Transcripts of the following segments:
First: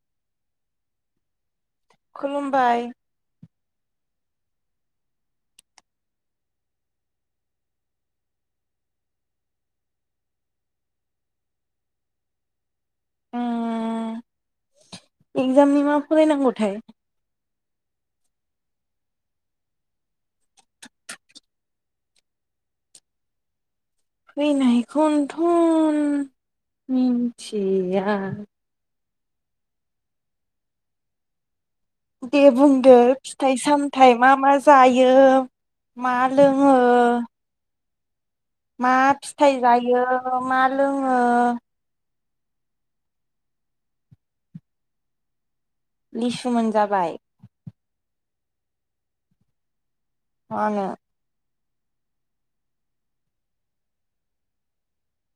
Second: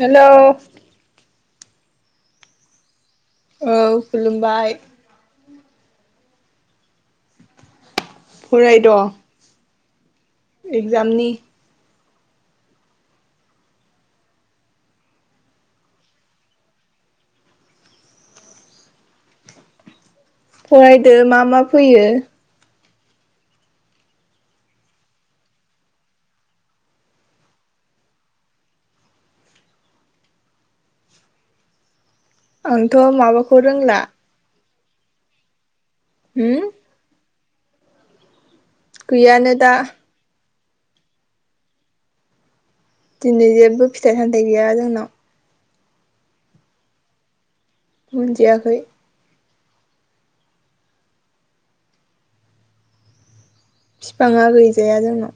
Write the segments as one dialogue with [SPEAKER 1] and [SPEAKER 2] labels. [SPEAKER 1] Hello
[SPEAKER 2] खुलुमबाय
[SPEAKER 1] औ खुलुमबाय फरायद एक्जामनि
[SPEAKER 2] उम एक्जामनि मा फरायनायगौ थाय
[SPEAKER 1] फरायदो मा मा फैयो
[SPEAKER 2] फैनायखौनोथन मिथिया दे बुंदो
[SPEAKER 1] आंथ'
[SPEAKER 2] फिथाइ
[SPEAKER 1] माबाखौ रोंला
[SPEAKER 2] सामथाय मा मा जायो मा
[SPEAKER 1] होम
[SPEAKER 2] लोङो मा
[SPEAKER 1] गैयानो
[SPEAKER 2] फिथाइ
[SPEAKER 1] दा
[SPEAKER 2] जायो मा लोङो
[SPEAKER 1] दिनै जेबो फिथाइ सामथायाइ गैया जोंनाव
[SPEAKER 2] लिसु मोनजाबाय
[SPEAKER 1] मोनजयाखै
[SPEAKER 2] मानो
[SPEAKER 1] बिफाङा गैजाया जोंहा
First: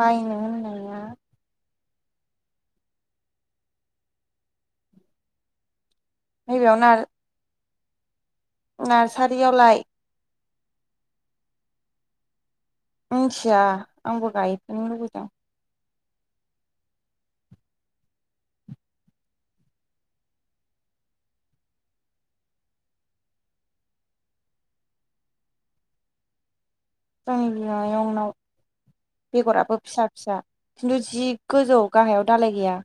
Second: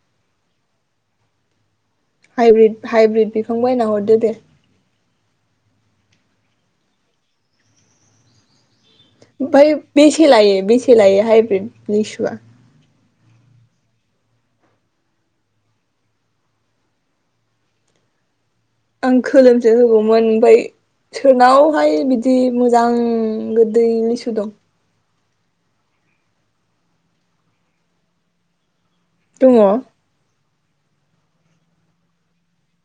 [SPEAKER 2] बायनो होनोहाया
[SPEAKER 1] हाइब्रिद-हाइब्रिद बिखां बायना हरदो दे।
[SPEAKER 2] नैबेयावनो आरो
[SPEAKER 1] ओमफ्राय बेसे लायो बेसे लायो हाइब्रिद लिसुवा?
[SPEAKER 2] मिथिया आंबो गायफैनो लुबैदों।
[SPEAKER 1] आं खोलोमसो होगौमोन ओमफाय सोरनावहाय बिदि मोजां गोदै लिसु दं?
[SPEAKER 2] जोंनि बिमायं नाव
[SPEAKER 1] दङ
[SPEAKER 2] बेगराबो फिसा फिसा खिन्थु जि गोजौ गाहायाव दालाय गैया।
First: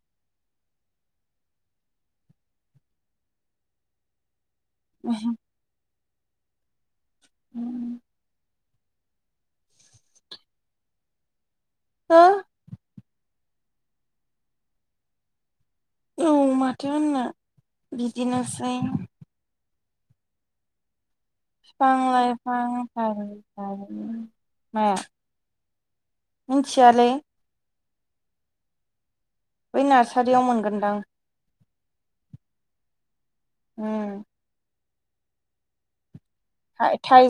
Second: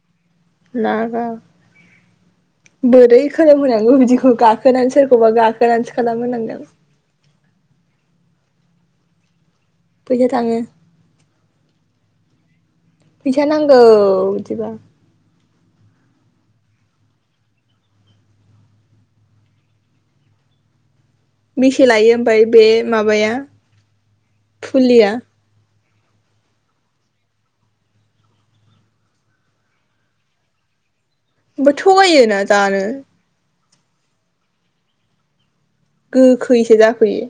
[SPEAKER 1] ना गा बोरै खोलोमहोनांगौ बिदिखौ गा खोना सोरखौबा गाखोनानसो खालाम होनांगोन।
[SPEAKER 2] [inaudible]
[SPEAKER 1] फैसा थाङो
[SPEAKER 2] हा
[SPEAKER 1] फैसा नांगौ बिदिबा
[SPEAKER 2] औ माथो होननो बिदिनोसै।
[SPEAKER 1] बेसे लायो
[SPEAKER 2] बिफां
[SPEAKER 1] ओमफ्राय बे
[SPEAKER 2] लाइफां
[SPEAKER 1] माबाया
[SPEAKER 2] गायनाय माया?
[SPEAKER 1] फुलिया
[SPEAKER 2] मिथियाले बै नार्सारियाव मोनगोनदां
[SPEAKER 1] ओमफाय थगायोना जानो।
[SPEAKER 2] ओम
[SPEAKER 1] गोखैसो जाफैयो।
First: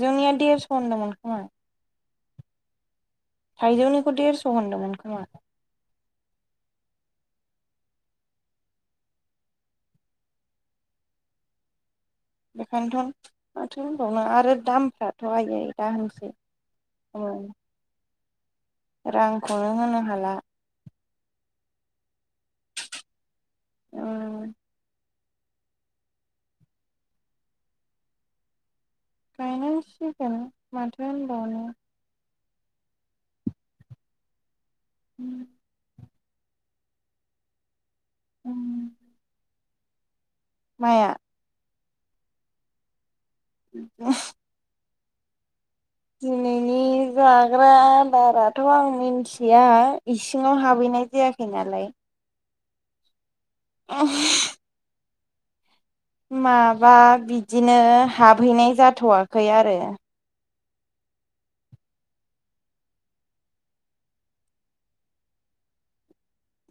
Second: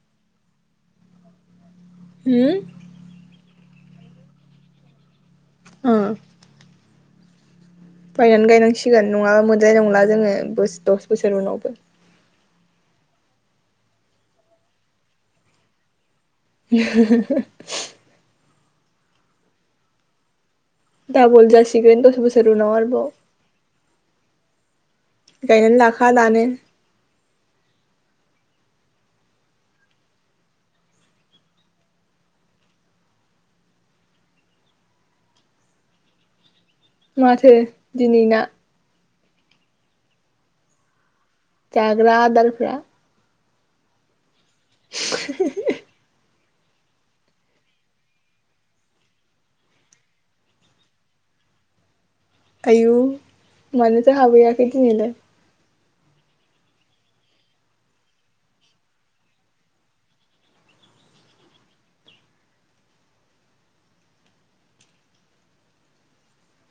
[SPEAKER 2] जौनिया देरस होनदोंमोन खोमा
[SPEAKER 1] हम?
[SPEAKER 2] थाइजौनिखौ देरस होनदोंमोन खोमा।
[SPEAKER 1] ओ बायनानै गायनां सिगोन नङाबा मोनजाय नंला जोङो बोस दस बोसोर उनावबो
[SPEAKER 2] बेखायनोथन माथो होनबावनो आरो दामफ्राथ आयै दाहोनसै।
[SPEAKER 1] [inaudible]
[SPEAKER 2] रांखौनो होनो हाला।
[SPEAKER 1] दाबल जासिगोन दस बोस सोरनि उनाव आरोबाव।
[SPEAKER 2] उम
[SPEAKER 1] गायनानै लाखा दानो।
[SPEAKER 2] गायनांसिगोन माथो होनबावनो उम
[SPEAKER 1] माथो दिनैना
[SPEAKER 2] उम माया?
[SPEAKER 1] जाग्रा आदारफ्रा
[SPEAKER 2] [inaudible]
[SPEAKER 1] [inaudible]
[SPEAKER 2] दिनैनि जाग्रा आदाराथ आं मिनथिया इसिङाव हाबहैनाय जायाखै नालाय।
[SPEAKER 1] आयु मानोथो हाबहैयाखै दिनैलाय।
[SPEAKER 2] माबा बिदिनो हाबहैनाय जाथ'वाखै आरो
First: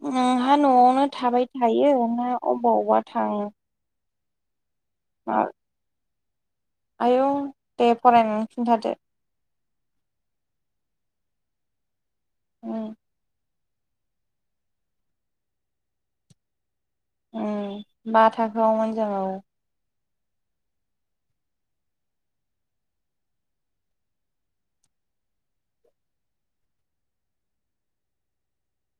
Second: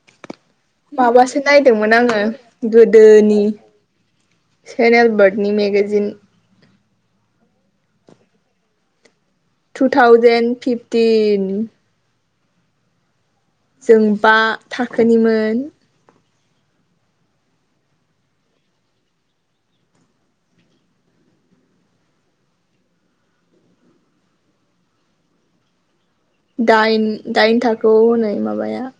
[SPEAKER 2] ओम ना आवनो
[SPEAKER 1] माबासो
[SPEAKER 2] थाबाय
[SPEAKER 1] नायदोंमोन
[SPEAKER 2] थायो
[SPEAKER 1] आङो
[SPEAKER 2] ना अबेबा अबावबा थाङो?
[SPEAKER 1] सेनेयल बाद मेगाजिन
[SPEAKER 2] आयौ दे फरायनानै खिन्थादो
[SPEAKER 1] टु थउजेन फिफटिन
[SPEAKER 2] उम
[SPEAKER 1] जों बा थाखोनिमोन
[SPEAKER 2] उम बा थाखोआवमोन जों औ
[SPEAKER 1] दाइन दाइनथाखोयाव होनाय माबाया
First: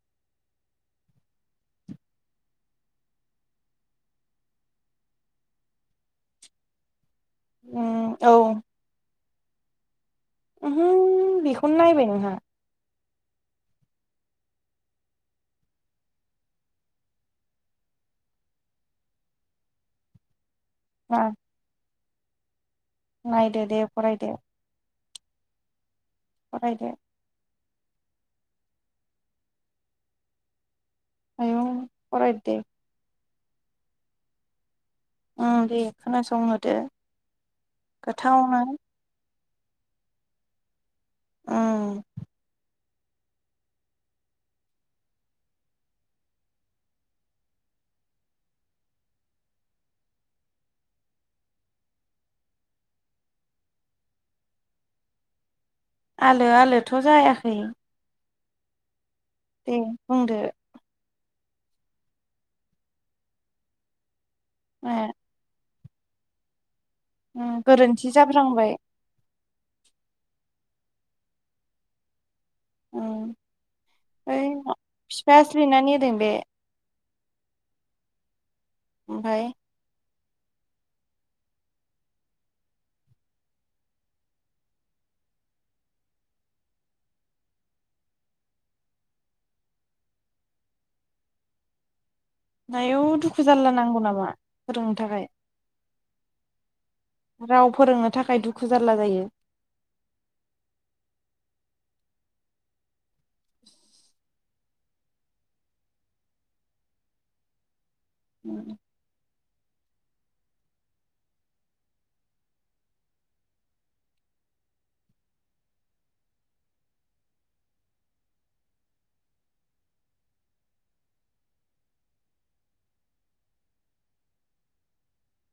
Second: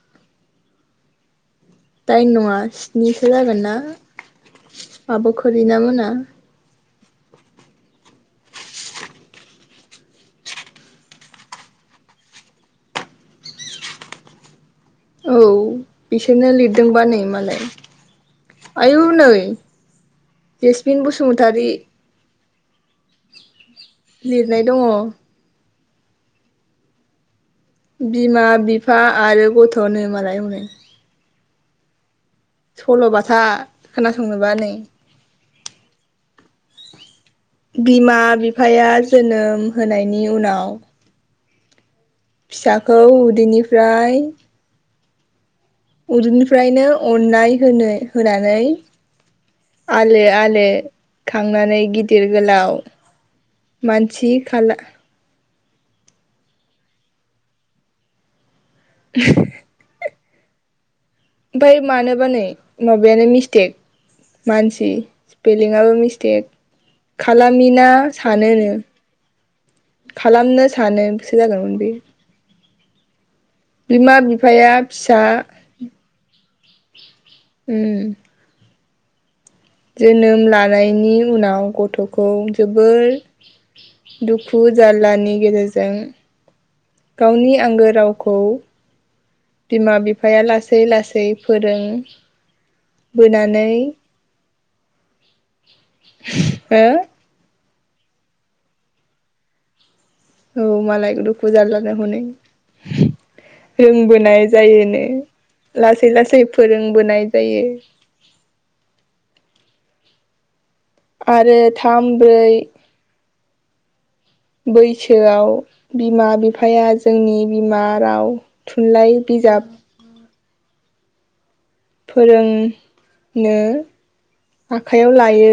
[SPEAKER 1] दाइन नङा स्निसो जागोना आब' खरिनामोना?
[SPEAKER 2] उम औ ओहो बेखौनो नायबाय नोंहा
[SPEAKER 1] औ बिसोरनो लिरदोंबा नै मालाय आयु नै जेसमिन
[SPEAKER 2] ना
[SPEAKER 1] बसुमतारी
[SPEAKER 2] नायदो दे फरायदो
[SPEAKER 1] लिरनाय दङ
[SPEAKER 2] फरायदो
[SPEAKER 1] बिमा बिफा आरो गथ'नो मालाय हनै
[SPEAKER 2] आयौ फरायदो दे
[SPEAKER 1] था खोनासंनोबा नै
[SPEAKER 2] ओं दे खोनासंहोदो
[SPEAKER 1] बिमा
[SPEAKER 2] गोथावनो
[SPEAKER 1] बिफाया जोनोम होनायनि उनाव
[SPEAKER 2] ओम
[SPEAKER 1] फिसाखौ उदैनिफ्राय उदैनिफ्रायनो अननाय होनो होनानै आलो आलो खांनानै गिदिर गोलाव मानसि खाला
[SPEAKER 2] आलो आलोथ' जायाखै दे बुंदो
[SPEAKER 1] ओमफ्राय मानोबा नै माबायानो मिस्टेक मानसि
[SPEAKER 2] माया
[SPEAKER 1] सिफिलिंयाबो मिस्टेक
[SPEAKER 2] उम
[SPEAKER 1] खालामिना
[SPEAKER 2] गोरोन्थि
[SPEAKER 1] सानो नो
[SPEAKER 2] जाफ्लांबाय
[SPEAKER 1] खालामनो सानो बेसो जागौमोन बे
[SPEAKER 2] उम
[SPEAKER 1] बिमा
[SPEAKER 2] ओइ
[SPEAKER 1] बिफाया फिसा
[SPEAKER 2] बिफाया स्लिनानै होदों बे
[SPEAKER 1] ओम
[SPEAKER 2] ओमफ्राय?
[SPEAKER 1] जोनोम लानायनि उनाव गथ खौ जोबोर दुखु जार्लानि गेजेरजों गावनि आंगो रावखौ बिमा बिफाया लासै लासै फोरों
[SPEAKER 2] नायाव दुखु जारला नांगौ नामा फोरोंनो थाखाय
[SPEAKER 1] हो
[SPEAKER 2] राव फोरोंनो थाखाय दुखु जार्ला जायो
[SPEAKER 1] औ मालाय दुखु जारल्लनो हनै रोंबोनाय जायोनो लासै लासै फोरोंबोनाय जायो
[SPEAKER 2] उम
[SPEAKER 1] आरो थाम ब्रै बैसोआव बिमा बिफाया जोंनि बिमा राव थुनलाइ बिजाब फोरोंनो आखाइयाव लायो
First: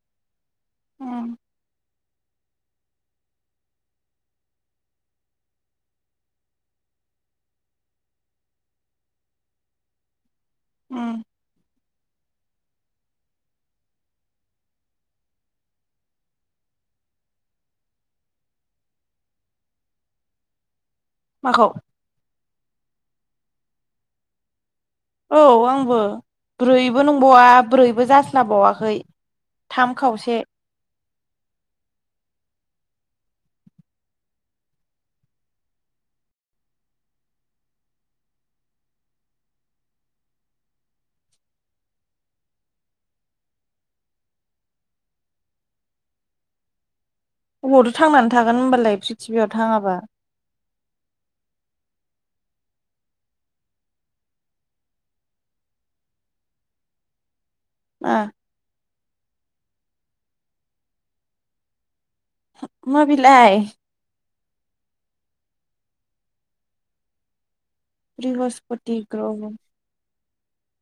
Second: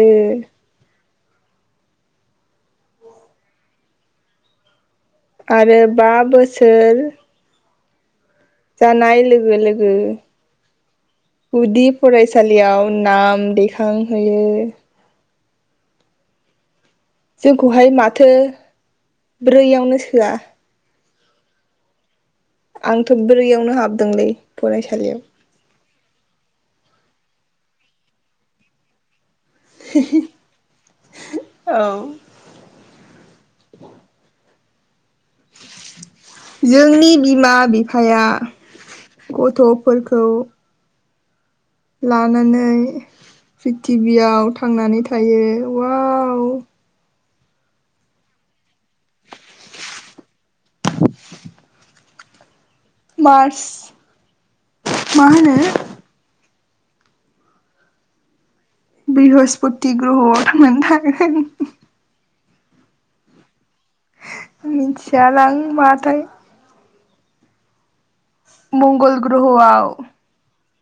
[SPEAKER 1] आरो बा बोसोर जानाय लोगो लोगो
[SPEAKER 2] उम
[SPEAKER 1] उदिप फरायसालियाव नाम दैखांहोयो जोंखौहाय माथो ब्रैयावनो सोआ
[SPEAKER 2] माखौ
[SPEAKER 1] आंथ ब्रैयावनो हाबदोंलै फरायसालियाव
[SPEAKER 2] औ आंबो ब्रैबो नंबावा ब्रैबो जास्लाबावाखै थाम खावसे
[SPEAKER 1] औ जोंनि बिमा बिफाया गथफोरखौ लानानै प्रिथिबियाव थांनानै थायो अवाव।
[SPEAKER 2] अबावथो थांनानै थागोन होनोमबालाय पृथिबियाव थाङाबा।
[SPEAKER 1] मार्स माहोनो
[SPEAKER 2] ओ।
[SPEAKER 1] बृहस्पति ग्रहआव मोन थांनानै थागोन होन।
[SPEAKER 2] माबेलाय?
[SPEAKER 1] मिथियालां माथाय।
[SPEAKER 2] बृहस्पति
[SPEAKER 1] मंगल
[SPEAKER 2] ग्रह
[SPEAKER 1] ग्रह'आव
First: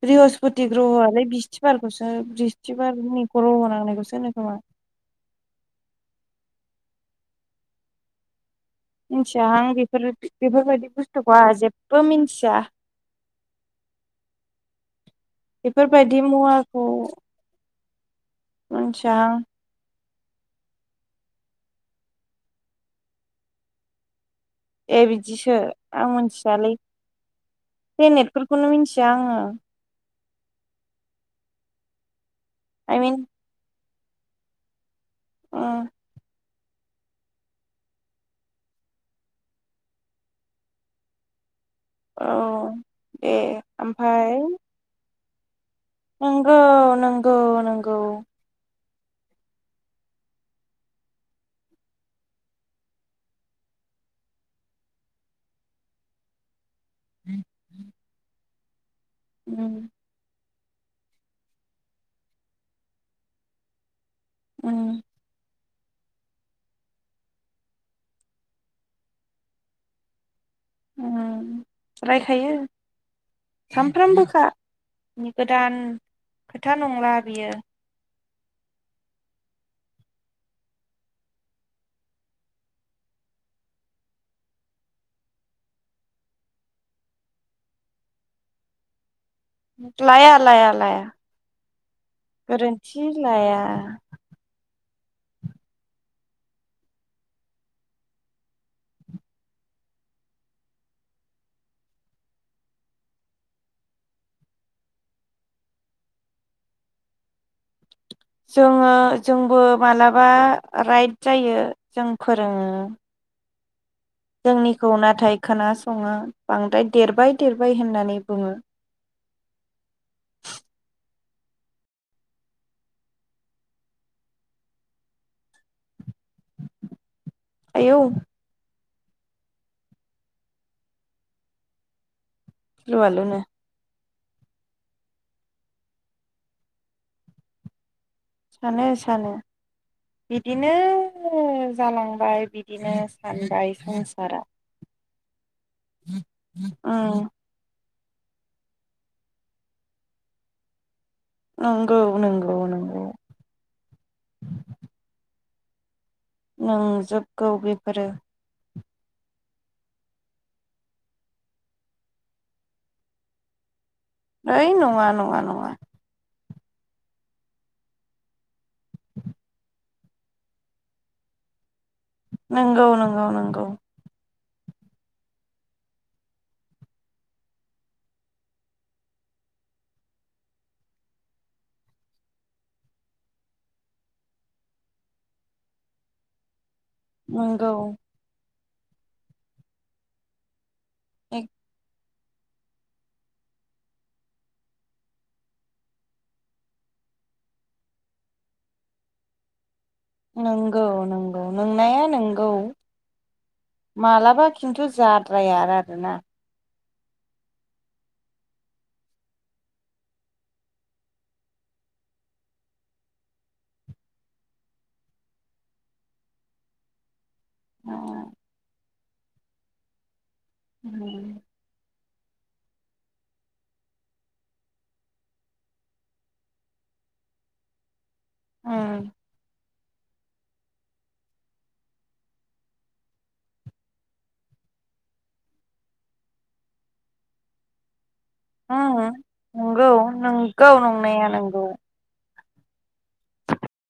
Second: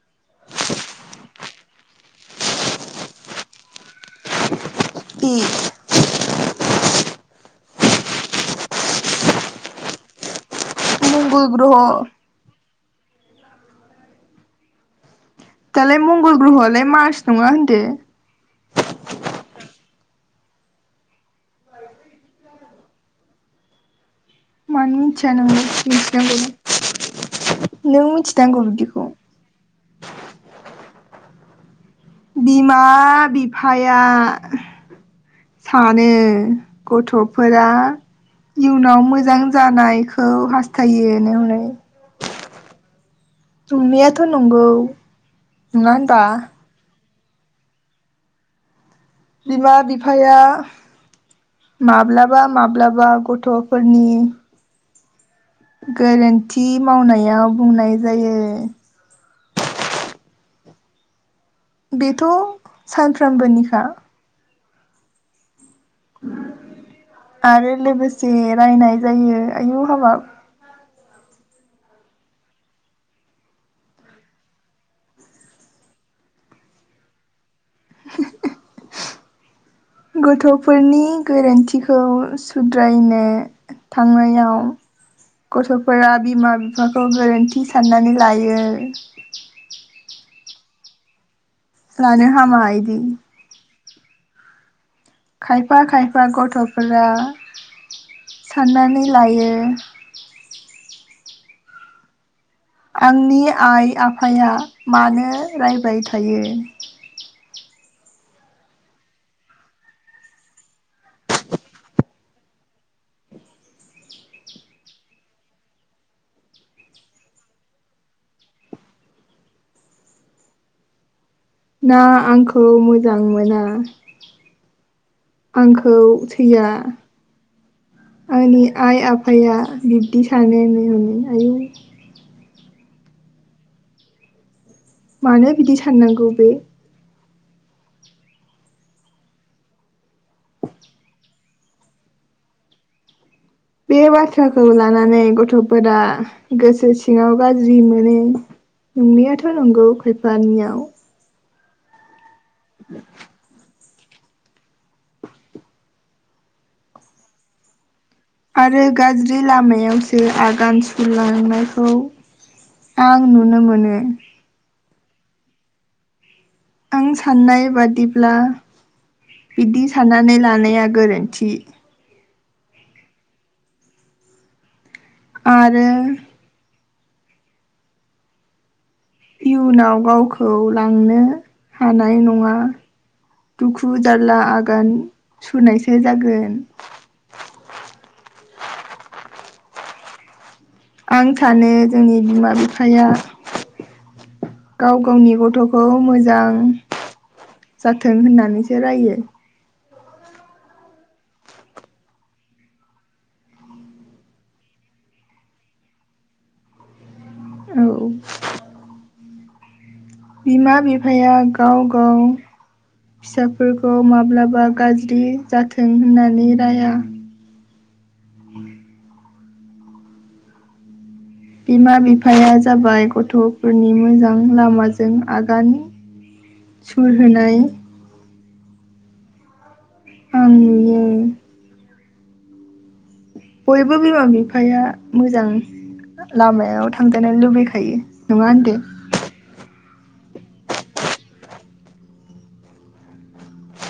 [SPEAKER 2] बृहस्पति ग्रहआलाय बिस खौसो बिस्थिबारनि ग्रह नांनायखौसो होनो खोमा।
[SPEAKER 1] ए।
[SPEAKER 2] मिनथियाहां बेफोर बेफोरबायदि। बुस्थुखौ
[SPEAKER 1] मंगल
[SPEAKER 2] आहा जेबो
[SPEAKER 1] ग्रह'
[SPEAKER 2] मिन्थिया।
[SPEAKER 1] दालाय
[SPEAKER 2] बेफोरबायदि
[SPEAKER 1] मंगल ग्रहआलाय मास नङा होनदो
[SPEAKER 2] मिनथियाहां।
[SPEAKER 1] मानो
[SPEAKER 2] ए
[SPEAKER 1] मिथिया
[SPEAKER 2] बिदिसो
[SPEAKER 1] नोंलाय
[SPEAKER 2] आं
[SPEAKER 1] मिथिनांगौ
[SPEAKER 2] मिथियालै
[SPEAKER 1] नों मिथिनांगौ
[SPEAKER 2] प्लेनेटफोरखौनो
[SPEAKER 1] बिदिखौ
[SPEAKER 2] मिथिया आङो।
[SPEAKER 1] बिमा
[SPEAKER 2] आइ मिन
[SPEAKER 1] बिफा आ
[SPEAKER 2] उम
[SPEAKER 1] सानो गथफोरा इयुनाव मोजां जानायखौ हास्थायो नो मालाय।
[SPEAKER 2] औ दे ओमफाय
[SPEAKER 1] नंगौ नङा होनबा?
[SPEAKER 2] नंगौ नंगौ नंगौ।
[SPEAKER 1] बिमा बिफाया माब्लाबा माब्लाबा गथफोरनि गोरोनथि [unintelligible] मावनायाव बुंनाय जायो।
[SPEAKER 2] उम।
[SPEAKER 1] बेथ सानफ्रामबोनिखा।
[SPEAKER 2] ओम।
[SPEAKER 1] आरो लोगोसे रायनाय जायो आयु हाबाब
[SPEAKER 2] ओम रायखायो सानफ्रामबोनिखा गोदान खोथा नंला बियो।
[SPEAKER 1] गथफोरनि गोरोन्थिखौ सुद्रायनो थांनायाव गथफोरा बिमा बिफाखौ गोरोन्थि साननानै लायो।
[SPEAKER 2] लाया लाया लाया।
[SPEAKER 1] लानो हामा इदि
[SPEAKER 2] गोरोन्थि लाया।
[SPEAKER 1] खायफा खायफा गथफोरा साननानै लायो। आंनि आइ आफाया मानो रायबाय थायो
[SPEAKER 2] जोङो जोंबो मालाबा राइट जायो जों फोरोङो जोंनिखौ नाथाय खोनासङो बांद्राय देरबाय देरबाय होननानै बुङो
[SPEAKER 1] ना आंखौ मोजां मोना? आंखौ थैया
[SPEAKER 2] आयौ
[SPEAKER 1] आंनि आइ आफाया बिब्दि सानैनि हनै आयौ
[SPEAKER 2] लु आलु न
[SPEAKER 1] मानो बिदि साननांगौ बे
[SPEAKER 2] सानो सानो बिदिनो जालांबाय बिदिनो थन्दाइ संसारा
[SPEAKER 1] नानै गथ फोरा गोसो
[SPEAKER 2] उम
[SPEAKER 1] सिङाव गाज्रि मोन [unintelligible] नोंनियाथ नंगौ खायफानियाव
[SPEAKER 2] नंगौ नंगौ नंगौ
[SPEAKER 1] [inaudible]
[SPEAKER 2] नों जोबगौ बेफोरो
[SPEAKER 1] आरो गाज्रि लामायावसो आगान सुरलांनायखौ आं नुनो मोनो
[SPEAKER 2] मै नं नंङा नंङा नंङा
[SPEAKER 1] आं साननाय बादिब्ला बिदि साननानै लानाया गोरोन्थि।
[SPEAKER 2] नंगौ नंगौ नंगौ
[SPEAKER 1] आरो इयुनाव गावखौ लांनो हानाय नङा दुखु जारला आगान सुरनायसो जागोन।
[SPEAKER 2] नंगौ
[SPEAKER 1] आं
[SPEAKER 2] नंगौ
[SPEAKER 1] थानो जोंनि बिमा बिफाया गाव गावनि गथ'खौ मोजां जाथों होननानैसो रायो।
[SPEAKER 2] नंगौ नंगौ नोंनाया नंगौ मालाबा खिन्थु जाद्राया आरोना
[SPEAKER 1] औ बिमा बिफाया गाव गाव फिसाफोरखौ माब्लाबा गाज्रि जाथों होननानै राया।
[SPEAKER 2] आ [unintelligible]
[SPEAKER 1] बिमा बिफाया जाबाय गथ'फोरनि मोजां लामाजों आगान सुर होनाय
[SPEAKER 2] उम
[SPEAKER 1] आं नुयो। बयबो बिमा बिफाया मोजां लामायाव थांजानो लुबैखायो। नङा होनदो।
[SPEAKER 2] नंगौ नंगौ नंनाया नंगौ।